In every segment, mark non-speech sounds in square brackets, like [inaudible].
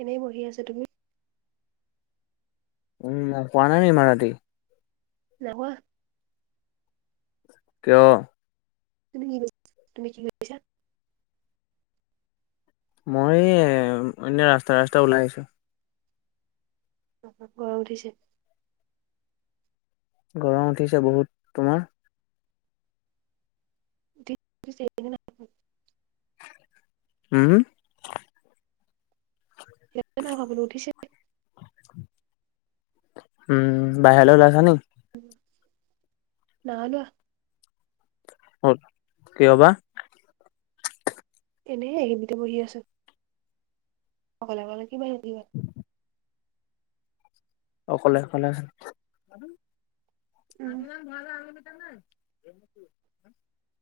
এনেই বহি আছোঁ, তুমি? উম শুৱা নাই নি ইমান ৰাতি? নাই শুৱা। কিয়? তুমি কি, তুমি কি কৰিছা? মই, এনে ৰাস্তা ৰাস্তা ওলাই আহিছোঁ। বহুত গৰম উঠিছে। গৰম উঠিছে বহুত, তোমাৰ? [unintelligible] উম, সেইয়াই নাইকোৱা বোলো উঠিছে। উম, বাহিৰলৈ ওলাইছা নি? নাই ওলোৱা। কিয় বা? এনে এইখিনিতে বহি আছো। অকলে অকলে কি বহি [unintelligible] অকলে অকলে। [unintelligible] উম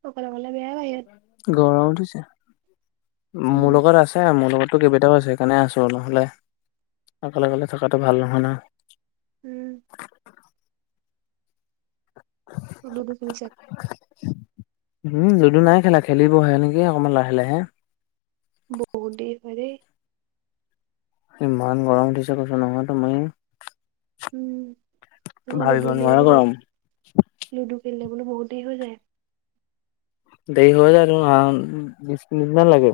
অকলে অকলে বেয়াই বাহিৰত গৰম বুজিছা, মোৰ উম লগত আছে মোৰ লগতটো কেইবেইটাও আছে সেইকাৰণে আছোঁ, নহ'লে অকলে অকলে থকাটো ভাল নহয় ন। উম, লুডু খেলিছে। উম লুডু নাই খেলা খেলিব হে এনেকে অকমান লাহে লাহে। বহুত দেৰি হয় দেই। ইমান গৰম উঠিছে, কৈছো নহয় তুমি। উম, অ' ভাবিব লুডু নোৱাৰা খেলিবলে গৰম। বহিছো, লুডু খেলিম। বোলো বহুত দেৰি হৈ যায়। দেৰি হৈ যায় তো আও, বিশ মিনিট মান লাগে।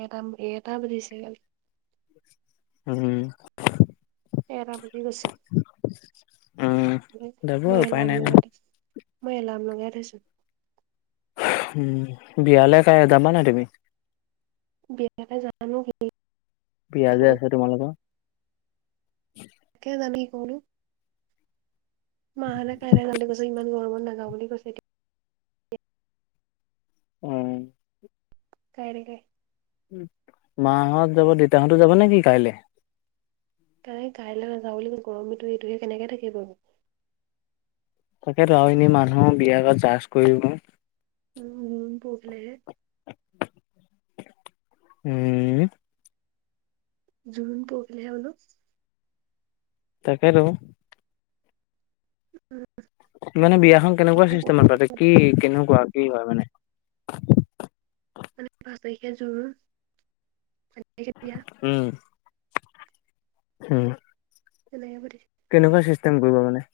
এটাম-এটা বাজিছে কালি। উম। এটা উম, যাব মই-মই উপায় এলাম নাই ন। লগাই থৈছো, মই এলাম লগাই থৈছো। উম, বিয়ালে কালি যাবা নাই তুমি? বিয়ালে জানো কি বিয়াজে কৰো আছে তোমালোকৰ। [unintelligible] মা সলে কাইলৈ জাম‌ বুলি কৈছো, ইমান গৰমত নাজাও বুলি কৈছে এতিয়া উম। কাইলেগে মাহত যাব দেউতাহঁতো যাব নেকি কাইলে? কাই-কাইলৈ নাযাওঁ বুলি ক'লে, গৰমো এইটোহে কেনেকে থাকিব। তাকেতো আৰু এনেও মানুহৰ বিয়া ঘৰত জাছ কৰিব। উম, উম, [unintelligible] [unintelligible] উম। জোৰোণ পৰখিলেহে হ'ল। তাকেতো মানে বিয়াখন কেনেকুৱা বোলো চিষ্টেমত পাতে, কি কেনেকুৱা? কি হয় মানে? মানে পাঁচ তাৰিখে জোৰন, ছয় তাৰিখে বিয়া। হম। [unintelligible] কেনেকুৱা চিষ্টেম কৰিব মানে?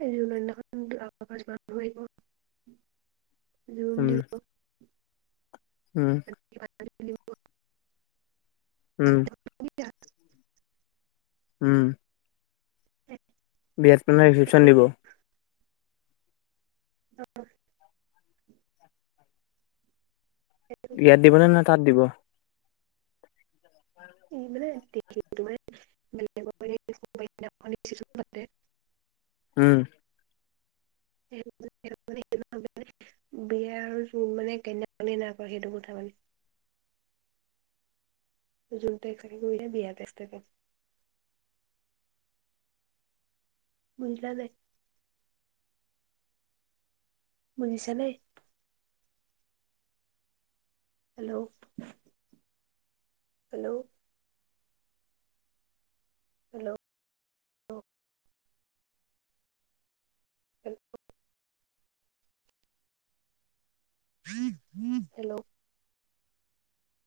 সেই জোৰোণ দিনাখন আমাৰ ঘৰত মানুহ আহিব। জোৰোণ উম, দিব। উম। [unintelligible] উম। কি [unintelligible] উম। বিয়াত মানে ৰিচেপশ্যন দিব। [unintelligible] ইয়াত দিবনে নে না তাত দিব? এই মানে [unintelligible] দেৰিকে দিব। [unintelligible] উম। [unintelligible] বিয়া আৰু জোৰোণ মানে একেদিনাই, মানে সেইটো কথা মানে। জোৰোনতো এক্সট্ৰাকে কৰে, বিয়াটো এক্সট্ৰাকে। বুজা নাই। বুজিছা নে? Hello. Hello. Hello. Hello. Hello.